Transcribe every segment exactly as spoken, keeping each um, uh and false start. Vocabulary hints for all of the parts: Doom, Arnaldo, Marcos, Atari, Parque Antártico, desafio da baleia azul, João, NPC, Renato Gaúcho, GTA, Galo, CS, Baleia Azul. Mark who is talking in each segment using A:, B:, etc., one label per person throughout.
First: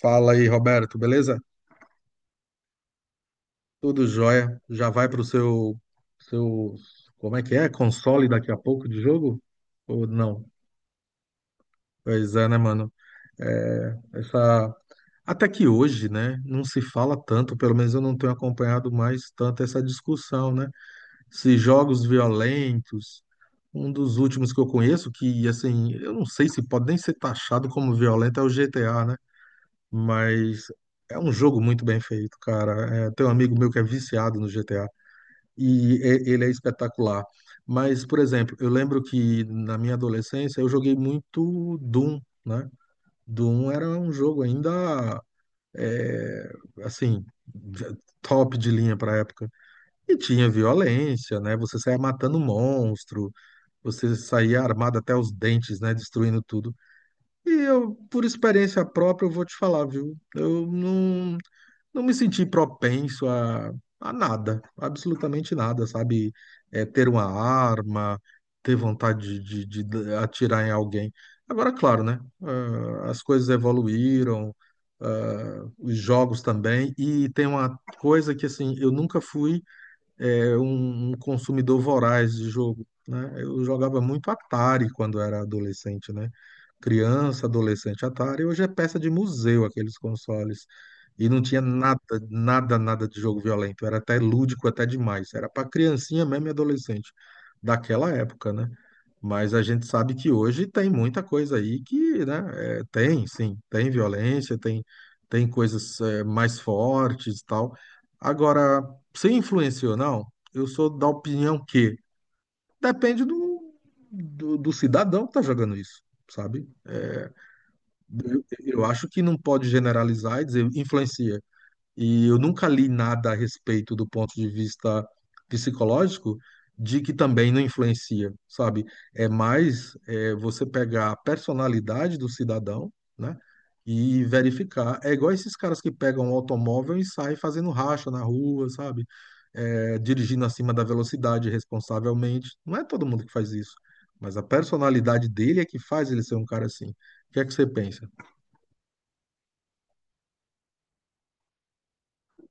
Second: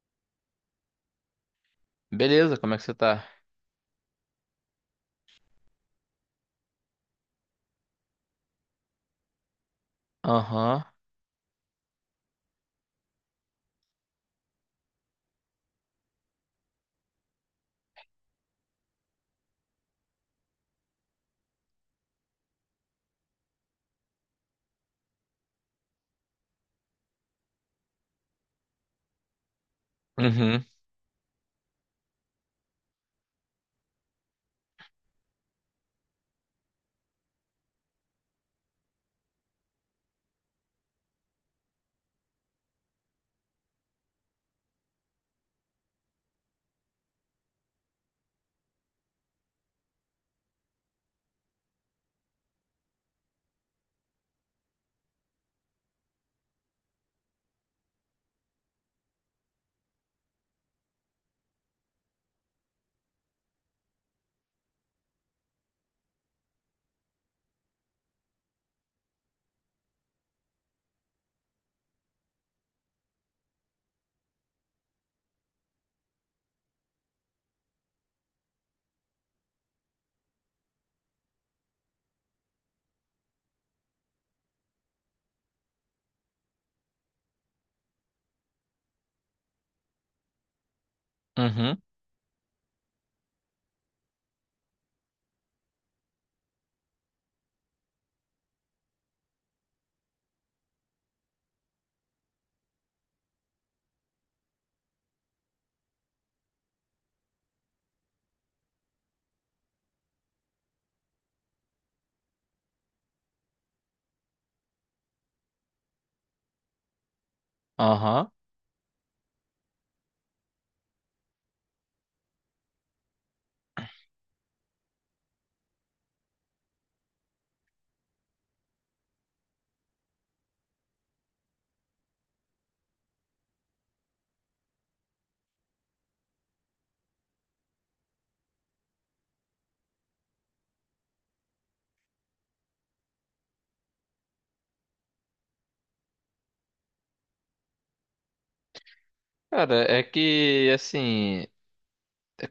A: Fala aí, Roberto, beleza?
B: Beleza, como é que você tá?
A: Tudo jóia. Já vai pro seu, seu, como é que é? Console daqui a pouco de jogo? Ou não?
B: Aham.
A: Pois é, né, mano? É, essa... Até que hoje, né, não se fala tanto, pelo menos eu não tenho acompanhado mais tanto essa discussão, né? Se jogos violentos, um dos últimos que eu conheço, que, assim, eu não sei se pode nem ser taxado como violento, é o G T A, né?
B: Uhum.
A: Mas é um jogo muito bem feito, cara. É, tem um amigo meu que é viciado no G T A e e- ele é espetacular. Mas, por exemplo, eu lembro que na minha adolescência eu joguei muito Doom, né? Doom era um jogo ainda, é, assim, top de linha para época. E tinha violência, né? Você saía matando monstro, você saía armado até os dentes, né? Destruindo tudo. E eu, por experiência própria, eu vou te falar, viu? Eu não, Não me senti propenso a, a nada, absolutamente nada, sabe? É, ter uma arma, ter vontade de, de- de atirar em alguém. Agora, claro, né? Ah, as coisas evoluíram, ah, os jogos também, e tem uma coisa que, assim, eu nunca fui é, um, um consumidor voraz de jogo, né? Eu jogava muito Atari quando era adolescente, né? Criança, adolescente, Atari. Hoje é peça de museu aqueles consoles. E não tinha
B: Uhum.
A: nada, nada, nada de jogo violento. Era até lúdico, até demais. Era para criancinha mesmo e adolescente daquela época, né? Mas a gente sabe que hoje tem muita coisa aí que, né, é, tem, sim, tem violência, tem, tem coisas, é, mais fortes e tal. Agora, se influenciou ou não, eu sou da opinião que depende do, do, do cidadão que está jogando isso, sabe?
B: Aham.
A: Eu, eu acho que não pode generalizar e dizer influencia. E eu nunca li nada a respeito do ponto de vista psicológico de que também não influencia, sabe? É mais é, você pegar a personalidade do cidadão, né? E verificar. É igual esses caras que pegam um automóvel e saem fazendo racha na rua, sabe? É, dirigindo acima da velocidade responsavelmente. Não é todo mundo que faz isso, mas a personalidade dele é que faz ele ser um cara assim. O que é que você pensa?
B: Cara, é que, assim,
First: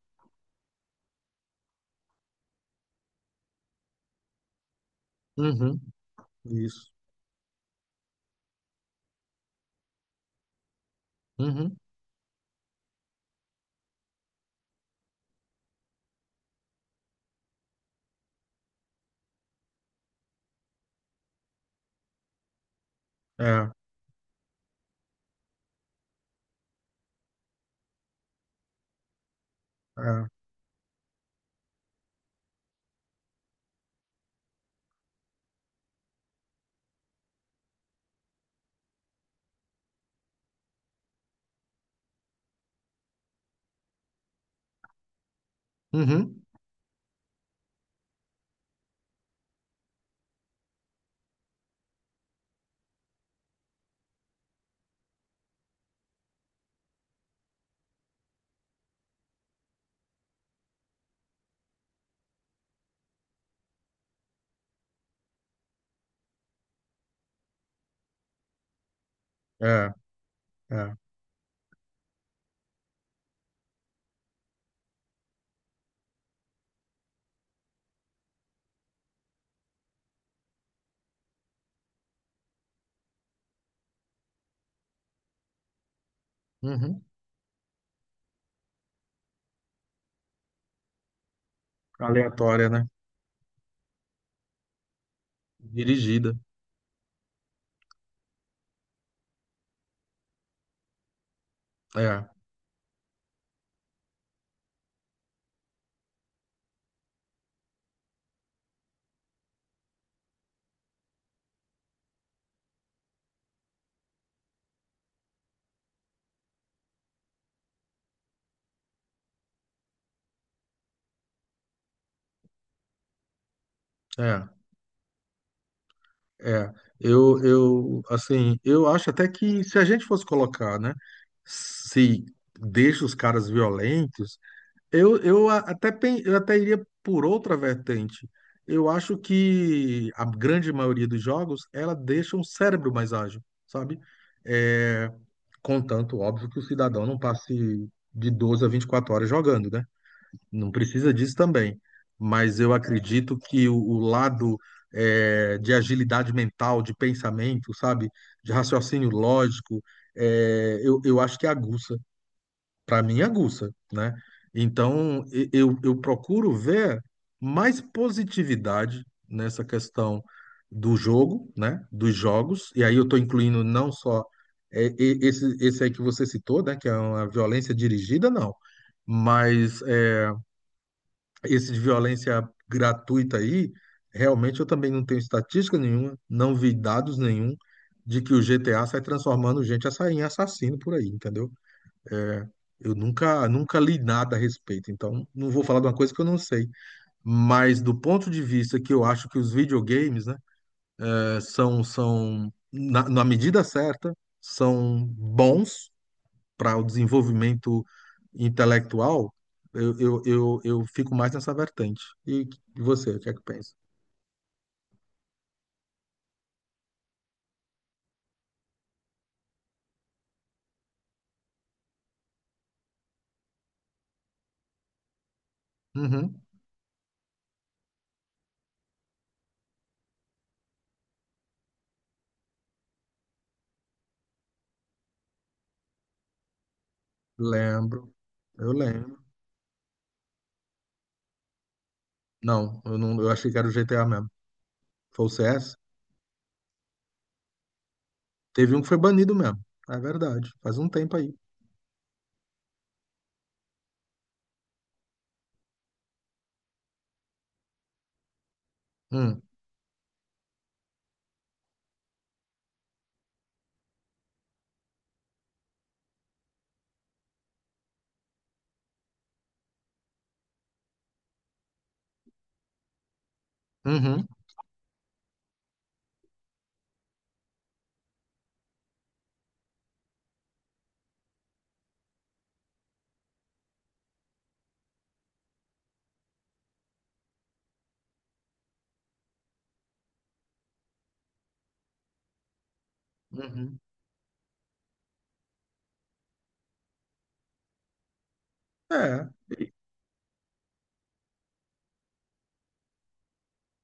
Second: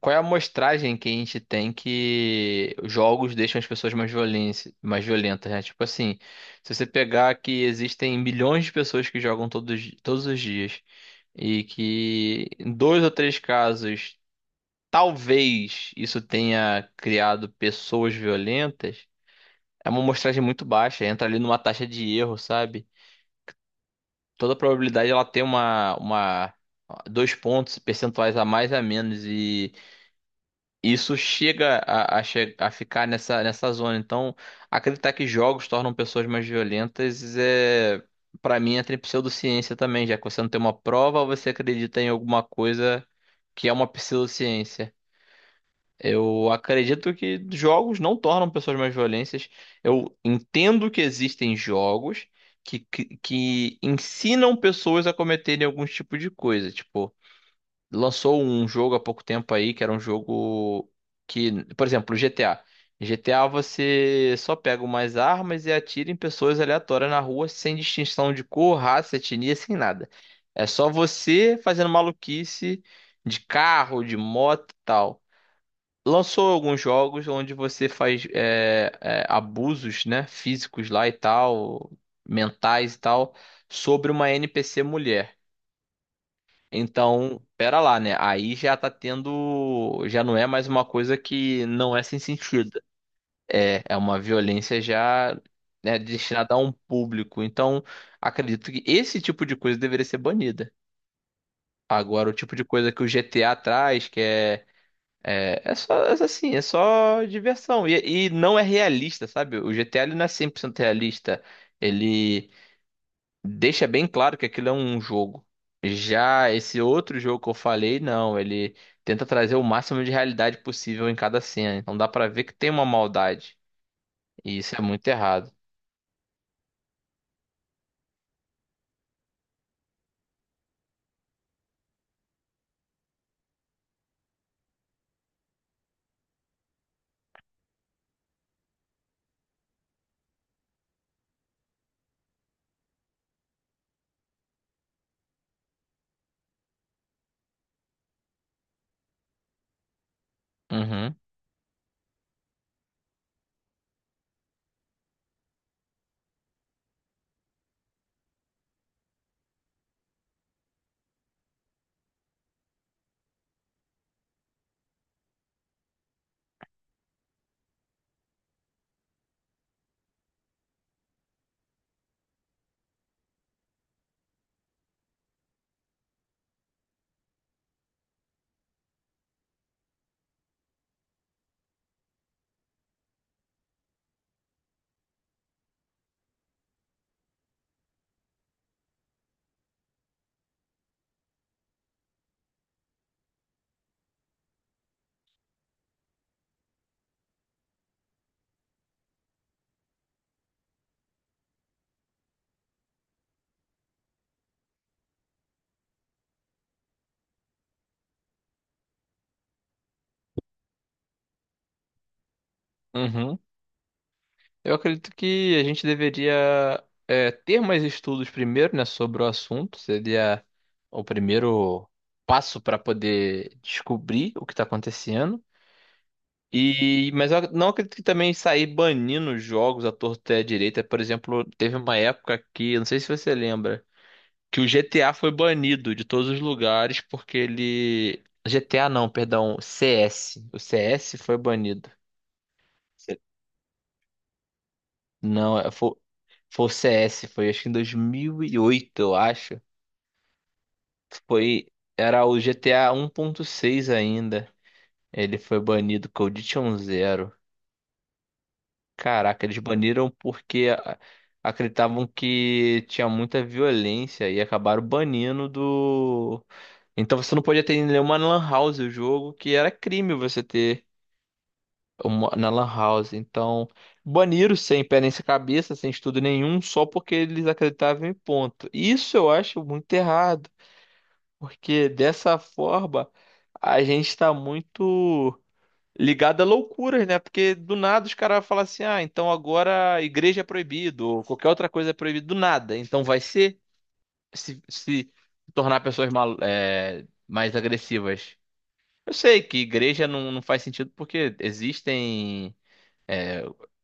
B: qual é a amostragem que a gente tem que jogos deixam as pessoas mais violência, mais violentas, né?
A: Uhum,
B: Tipo assim, se você
A: isso.
B: pegar que existem milhões de pessoas que jogam todos, todos os dias e
A: Uhum,
B: que em dois ou três casos talvez isso tenha criado pessoas violentas, é uma amostragem muito baixa, entra ali numa taxa de erro, sabe?
A: é,
B: Toda probabilidade ela tem uma, uma dois pontos percentuais a mais a menos e
A: é.
B: isso chega a, a, che- a ficar nessa, nessa zona. Então, acreditar que jogos tornam pessoas mais violentas é para mim entra em pseudociência também, já que você não tem uma prova, você acredita em alguma coisa que é uma pseudociência.
A: Uhum.
B: Eu acredito que jogos não tornam pessoas mais violentas. Eu entendo que existem jogos que, que, que ensinam pessoas a cometerem algum tipo de coisa. Tipo, lançou um jogo há pouco tempo aí que era um jogo que, por exemplo, G T A. G T A você só pega umas armas e atira em pessoas aleatórias na rua sem distinção de cor, raça, etnia, sem
A: É,
B: nada. É só
A: é.
B: você fazendo maluquice de carro, de moto e tal. Lançou alguns jogos onde você faz é, é, abusos, né, físicos lá e tal, mentais e tal, sobre uma N P C mulher.
A: Uhum.
B: Então, pera lá, né? Aí já tá tendo, já não é mais uma coisa que não é sem
A: Aleatória,
B: sentido.
A: né?
B: É, é uma violência já, né,
A: Dirigida.
B: destinada a um público. Então, acredito que esse tipo de coisa deveria ser banida.
A: É,
B: Agora, o tipo de coisa que o G T A traz, que é é é só, é assim, é só diversão. E, e não é realista, sabe? O G GTA ele não é cem por cento realista. Ele deixa bem claro que aquilo é um jogo. Já esse outro jogo que eu falei, não. Ele tenta trazer o máximo de realidade possível em cada cena. Então dá pra ver que tem uma maldade.
A: é,
B: E isso é muito errado.
A: é. Eu, eu, assim, eu acho até que se a gente fosse colocar, né, se deixa os caras violentos, eu, eu a- até, pen- eu até iria por outra vertente. Eu acho que a grande maioria dos jogos, ela deixa um cérebro mais ágil, sabe? É, contanto, óbvio, que o cidadão não passe de doze a vinte e quatro horas jogando, né? Não precisa
B: Uhum,
A: disso também, mas eu acredito que o, o lado, eh, de agilidade mental, de pensamento, sabe, de raciocínio lógico, eh, eu, eu acho que é aguça, para mim é aguça, né? Então e- eu, eu procuro ver mais positividade nessa questão do jogo, né? Dos jogos, e aí eu estou incluindo não só eh, e- esse, esse aí que você citou, né? Que é uma violência dirigida, não. Mas esse de violência gratuita aí, realmente eu também não tenho estatística nenhuma, não vi dados nenhum de que o G T A sai transformando gente assa- em assassino por aí, entendeu? Eu nunca, nunca li nada a respeito, então não vou falar de uma coisa que eu não sei. Mas do ponto de vista que eu acho que os videogames, né, eh, são, são na, na medida certa, são bons para o desenvolvimento intelectual, eu, eu, eu, eu fico mais nessa vertente. E você, o que é
B: uhum.
A: que pensa?
B: Eu acredito que a gente deveria é, ter mais estudos primeiro, né, sobre o assunto. Seria o primeiro passo para poder descobrir o que está acontecendo.
A: Uhum.
B: E, mas eu não acredito que também sair banindo os jogos à torta e à direita. Por exemplo, teve uma época que, não sei se você lembra, que o G T A foi banido de todos os lugares porque
A: Lembro,
B: ele...
A: eu
B: G T A não,
A: lembro.
B: perdão, C S. O C S foi banido.
A: Não, eu não, Eu achei que era o G T A mesmo. Foi o C
B: Não, é-
A: S
B: foi, foi o C S, foi acho que em dois mil e
A: Teve um que foi
B: oito, eu
A: banido mesmo.
B: acho.
A: É verdade. Faz um tempo aí.
B: Foi, era o G T A seis ainda. Ele foi banido com Zero.
A: Hum.
B: Caraca, eles baniram porque a- acreditavam que tinha muita violência e acabaram banindo do. Então você não podia ter em nenhuma lan house o jogo, que era crime você ter. Uma- na Lan House. Então,
A: Uhum.
B: baniram sem pé nem sem cabeça, sem estudo nenhum, só porque eles acreditavam em ponto. Isso eu acho muito errado, porque dessa forma a gente está muito ligado a loucuras, né? Porque do nada os caras falam assim: ah, então agora a igreja é proibido, ou qualquer outra coisa é proibido, do nada. Então vai ser
A: Uhum.
B: se, se tornar pessoas mal, é, mais agressivas. Eu
A: É.
B: sei que igreja não, não faz sentido porque existem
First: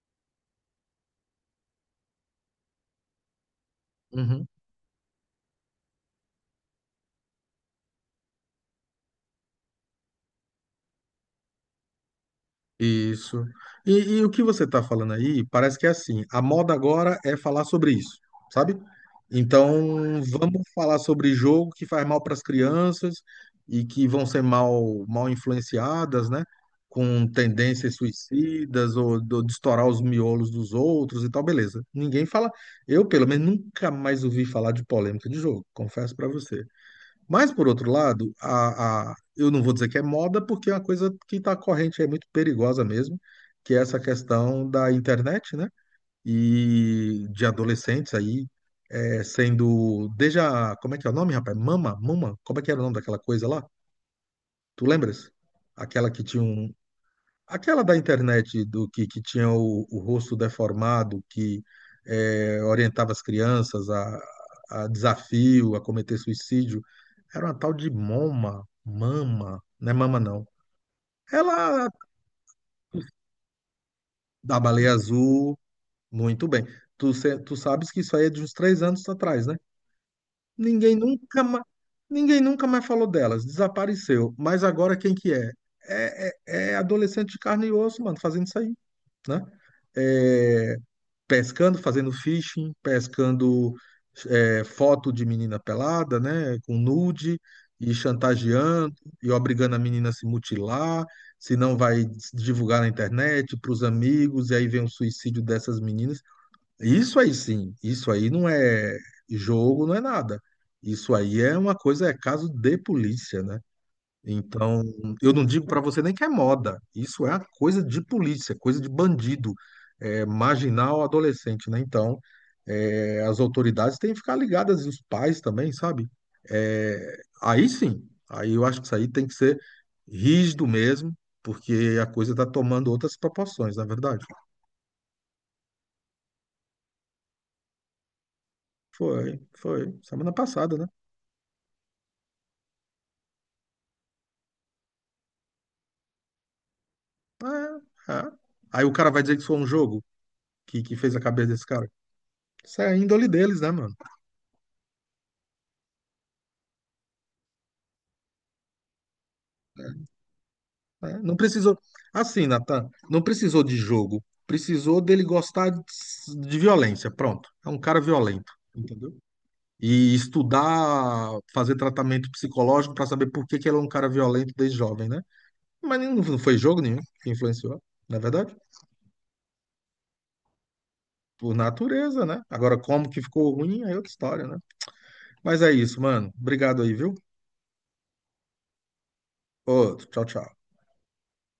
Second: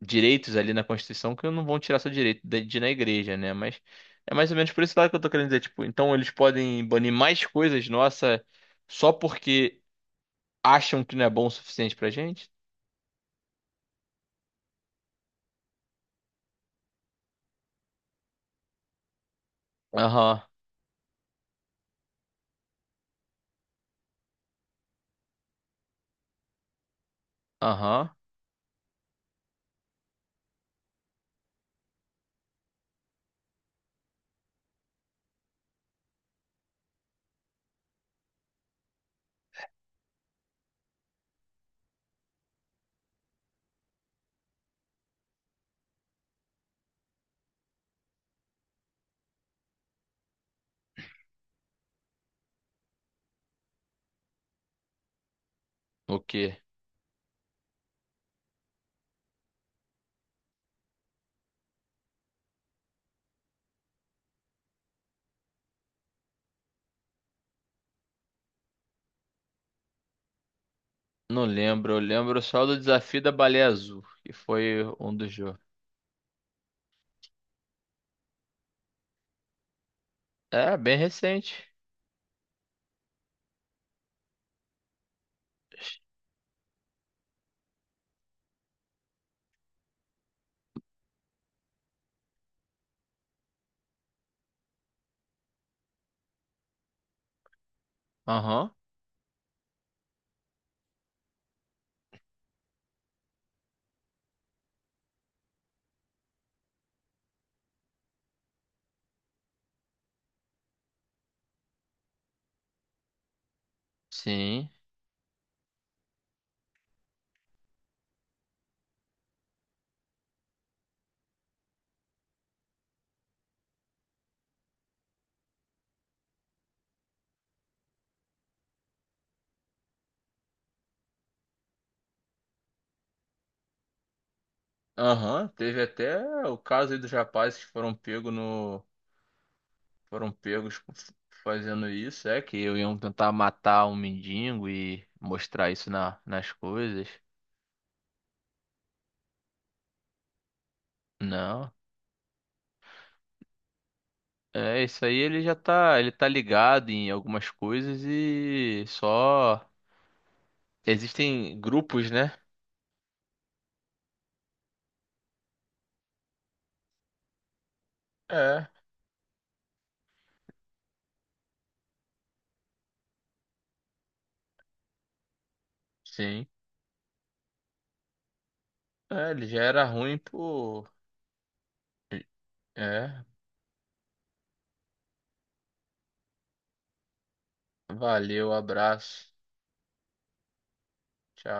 B: direitos ali na Constituição que não vão tirar seu direito de de ir na igreja, né? Mas é
A: Uhum.
B: mais ou menos por esse lado que eu tô querendo dizer, tipo, então eles podem banir mais coisas, nossa, só porque acham que não é bom o suficiente pra gente?
A: Isso. E, e o que você está falando aí, parece que é assim, a moda agora é falar sobre isso, sabe? Então,
B: Aham,
A: vamos falar sobre jogo que faz mal para as crianças e que vão ser mal, mal influenciadas, né? Com tendências
B: aham.
A: suicidas ou do, de estourar os miolos dos outros e tal, beleza. Ninguém fala. Eu, pelo menos, nunca mais ouvi falar de polêmica de jogo, confesso para você. Mas, por outro lado, a, a, eu não vou dizer que é moda, porque é uma coisa que está corrente, é muito perigosa mesmo, que é essa questão da internet, né? E de adolescentes aí é, sendo. Desde a. Como é que é o nome, rapaz? Mama? Mama? Como é que era o nome daquela coisa lá? Tu lembras? Aquela
B: O
A: que tinha
B: quê?
A: um, aquela da internet do que, que tinha o, o rosto deformado, que eh, orientava as crianças a, a desafio, a cometer suicídio, era uma tal de Moma, Mama, não é Mama não.
B: Não
A: Ela
B: lembro, eu lembro só do desafio da baleia azul, que
A: da
B: foi
A: Baleia
B: um dos
A: Azul,
B: jogos.
A: muito bem. Tu, se- tu sabes que isso aí é de uns três anos atrás, né?
B: É,
A: Ninguém
B: bem
A: nunca mais,
B: recente.
A: ninguém nunca mais falou delas, desapareceu. Mas agora quem que é? É, é- É adolescente de carne e osso, mano, fazendo isso aí, né? É, pescando, fazendo fishing, pescando é, foto de menina pelada, né, com nude, e
B: Aham,
A: chantageando, e obrigando a menina a se mutilar, se não vai divulgar na internet, para os amigos, e aí vem o suicídio dessas meninas. Isso aí sim, isso aí não é jogo, não é nada. Isso aí é uma coisa, é caso de polícia, né?
B: sim.
A: Então, eu não digo para você nem que é moda. Isso é coisa de polícia, coisa de bandido, é, marginal adolescente, né? Então, é, as autoridades têm que ficar ligadas, e os pais também, sabe? É, aí sim, aí eu acho que isso aí tem que ser rígido mesmo, porque a coisa está tomando outras proporções, na verdade.
B: Aham, teve até o caso aí dos rapazes que foram pegos no
A: Foi, foi,
B: foram
A: semana passada,
B: pegos
A: né?
B: fazendo isso, é que eu iam tentar matar um mendigo e mostrar isso na, nas coisas.
A: É, é. Aí o cara vai dizer que isso foi um jogo que, que fez a cabeça desse
B: Não.
A: cara. Isso é a índole deles, né, mano?
B: É, isso aí ele já tá, ele tá ligado em algumas coisas e só
A: Né? Não
B: existem
A: precisou.
B: grupos, né?
A: Assim, Natan, não precisou de jogo. Precisou dele gostar de de violência. Pronto. É um cara violento,
B: É,
A: entendeu? E estudar, fazer tratamento psicológico para saber por que que ele é um cara violento desde jovem, né? Mas nem- não
B: sim.
A: foi jogo nenhum que influenciou, na verdade.
B: É, ele já era ruim por.
A: Por natureza, né? Agora, como que
B: É,
A: ficou ruim, aí é outra história, né? Mas é isso, mano. Obrigado aí, viu?
B: valeu, abraço.
A: Outro. Tchau, tchau.
B: Tchau.